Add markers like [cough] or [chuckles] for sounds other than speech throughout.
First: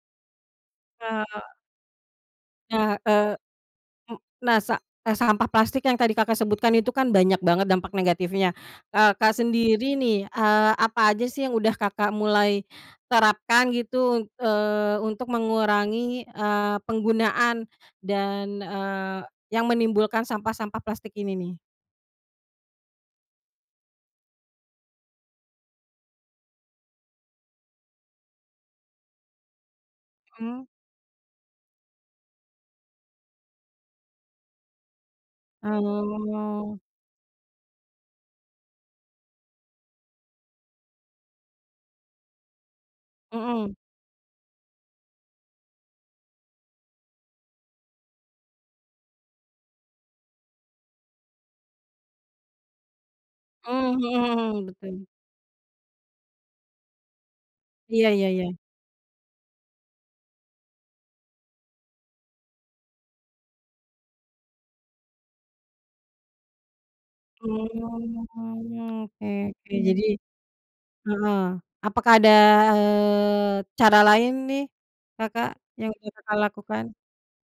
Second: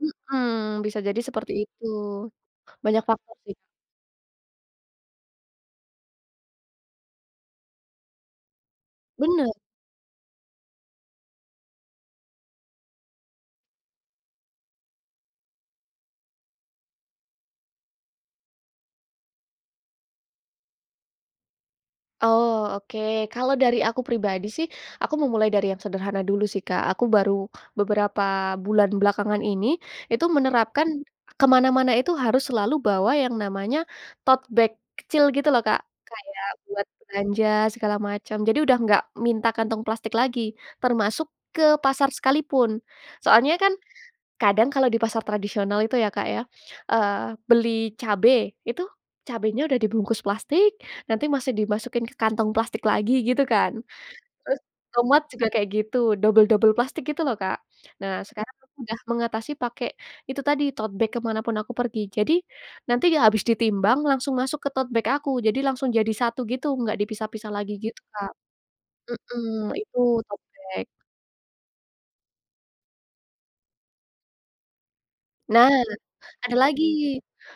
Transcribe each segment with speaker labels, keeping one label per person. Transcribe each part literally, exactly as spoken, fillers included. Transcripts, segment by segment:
Speaker 1: Mhm, bisa jadi seperti
Speaker 2: Eee
Speaker 1: itu.
Speaker 2: Ca
Speaker 1: Banyak faktor,
Speaker 2: eee,
Speaker 1: sih.
Speaker 2: m nah, sa eee, sampah plastik yang tadi Kakak sebutkan itu, kan, banyak banget dampak negatifnya. Kakak
Speaker 1: Benar.
Speaker 2: sendiri, nih. Eee, apa aja, sih, yang udah Kakak mulai terapkan, gitu, un eee, untuk mengurangi, eee, penggunaan, dan, eee, yang menimbulkan sampah-sampah plastik ini, nih?
Speaker 1: Oh, oke. Kalau dari aku pribadi, sih, aku memulai dari yang sederhana dulu, sih, Kak. Aku baru beberapa bulan belakangan ini, itu
Speaker 2: Mmm.
Speaker 1: menerapkan ke mana-mana itu harus selalu bawa yang namanya tote bag kecil, gitu, loh, Kak. Kayak
Speaker 2: Oh.
Speaker 1: buat belanja, segala macam. Jadi, udah nggak minta kantong plastik lagi, termasuk ke pasar sekali pun. Soalnya,
Speaker 2: Mmm.
Speaker 1: kan, kadang, kalau di pasar tradisional itu, ya, Kak, ya, eee, beli cabe. Itu, cabenya udah dibungkus plastik, nanti masih dimasukin ke kantong plastik lagi, gitu, kan.
Speaker 2: Mmm, mhm
Speaker 1: Terus,
Speaker 2: mhm, betul.
Speaker 1: tomat juga kayak gitu, dobel-dobel plastik gitu, loh, Kak.
Speaker 2: Iya
Speaker 1: Nah,
Speaker 2: iya
Speaker 1: sekarang,
Speaker 2: iya.
Speaker 1: aku udah mengatasi pakai itu tadi, tote bag ke mana pun aku pergi. Jadi, nanti habis ditimbang, langsung masuk ke tote bag aku. Jadi langsung jadi satu gitu, nggak dipisah-pisah lagi
Speaker 2: Oh,
Speaker 1: gitu, Kak.
Speaker 2: oke
Speaker 1: Mhm.
Speaker 2: oke. Jadi
Speaker 1: Itu tote bag.
Speaker 2: heeh. Apakah ada, eee, cara lain, nih, Kakak,
Speaker 1: Nah,
Speaker 2: yang udah Kakak
Speaker 1: ada lagi.
Speaker 2: lakukan?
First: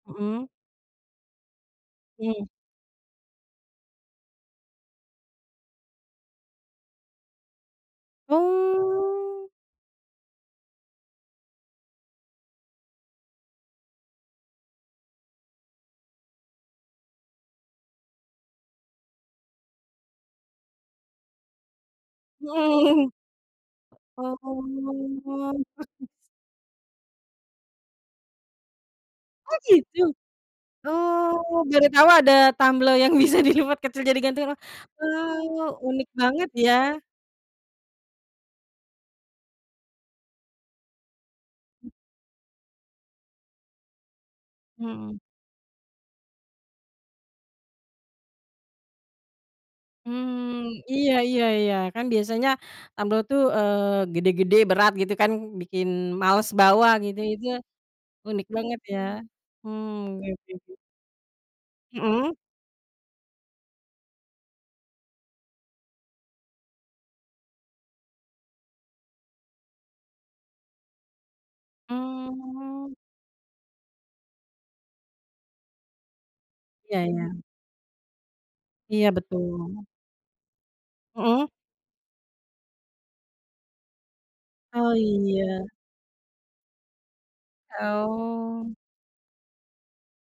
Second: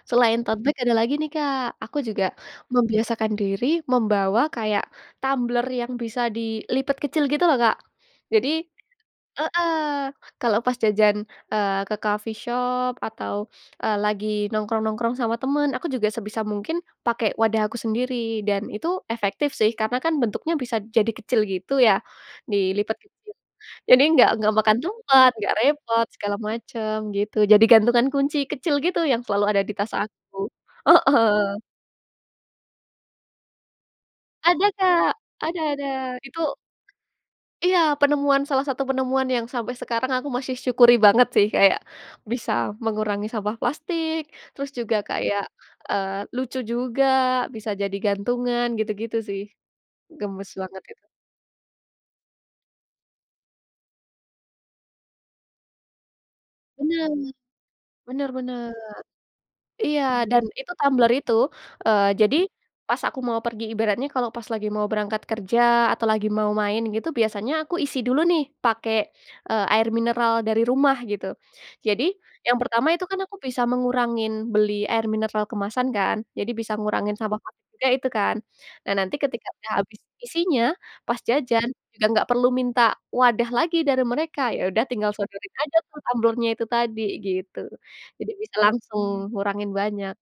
Speaker 2: Mhm.
Speaker 1: Selain tote bag, ada lagi, nih, Kak. Aku juga
Speaker 2: Mmm.
Speaker 1: membiasakan diri membawa kayak tumbler yang bisa dilipat kecil gitu, loh, Kak. Jadi
Speaker 2: Oh!
Speaker 1: heeh. Kalau pas jajan, eee, ke coffee shop, atau, eee, lagi nongkrong-nongkrong sama teman, aku juga sebisa mungkin pakai wadah aku sendiri. Dan, itu efektif, sih. Karena, kan, bentuknya bisa jadi kecil gitu, ya. Dilipat
Speaker 2: Mmm.
Speaker 1: kecil. Jadi, nggak nggak makan tempat,
Speaker 2: Oh.
Speaker 1: nggak repot,
Speaker 2: [chuckles]
Speaker 1: segala macam, gitu. Jadi gantungan kunci kecil gitu, yang selalu
Speaker 2: Oh,
Speaker 1: ada di tas
Speaker 2: gitu?
Speaker 1: aku. Heeh.
Speaker 2: Oh, baru tau ada tumbler yang bisa dilipat kecil jadi gantungan,
Speaker 1: Ada, Kak!
Speaker 2: wah,
Speaker 1: Ada
Speaker 2: oh,
Speaker 1: ada.
Speaker 2: unik
Speaker 1: Itu
Speaker 2: banget, ya.
Speaker 1: iya, penemuan salah satu penemuan, yang sampai sekarang aku masyih syukuri banget, sih. Kayak, bisa mengurangi sampah plastik, terus juga
Speaker 2: Mmm.
Speaker 1: kayak, eee, lucu juga, bisa jadi gantungan, gitu-gitu, sih. Gemas
Speaker 2: Mmm,
Speaker 1: banget, gitu.
Speaker 2: iya iya iya. Kan, biasanya tumbler, tuh, eee, gede-gede, berat, gitu, kan. Bikin malas bawa,
Speaker 1: Benar.
Speaker 2: gitu. Itu,
Speaker 1: Benar
Speaker 2: unik
Speaker 1: benar.
Speaker 2: banget, ya. Mmm,
Speaker 1: Iya,
Speaker 2: oke
Speaker 1: dan,
Speaker 2: oke,
Speaker 1: itu
Speaker 2: sih.
Speaker 1: tumbler itu, eee,
Speaker 2: Mmm.
Speaker 1: jadi, pas aku mau pergi, ibaratnya kalau pas lagi mau berangkat kerja, atau lagi mau main gitu, biasanya aku isi dulu, nih, pakai, eee, air mineral dari rumah, gitu. Jadi, yang pertama
Speaker 2: Mmm.
Speaker 1: itu, kan, aku bisa mengurangin beli air mineral kemasan, kan. Jadi, bisa
Speaker 2: Ya
Speaker 1: ngurangin
Speaker 2: ya.
Speaker 1: sampah plastik juga, itu, kan. Nah,
Speaker 2: Iya,
Speaker 1: nanti ketika udah
Speaker 2: betul.
Speaker 1: habis isinya, pas
Speaker 2: Mmm.
Speaker 1: jajan, udah nggak perlu minta wadah lagi, dari mereka. Ya udah,
Speaker 2: Oh,
Speaker 1: tinggal sodorin
Speaker 2: iya.
Speaker 1: aja, tuh, tumblernya itu tadi, gitu.
Speaker 2: E
Speaker 1: Jadi bisa
Speaker 2: oh.
Speaker 1: langsung ngurangin banyak.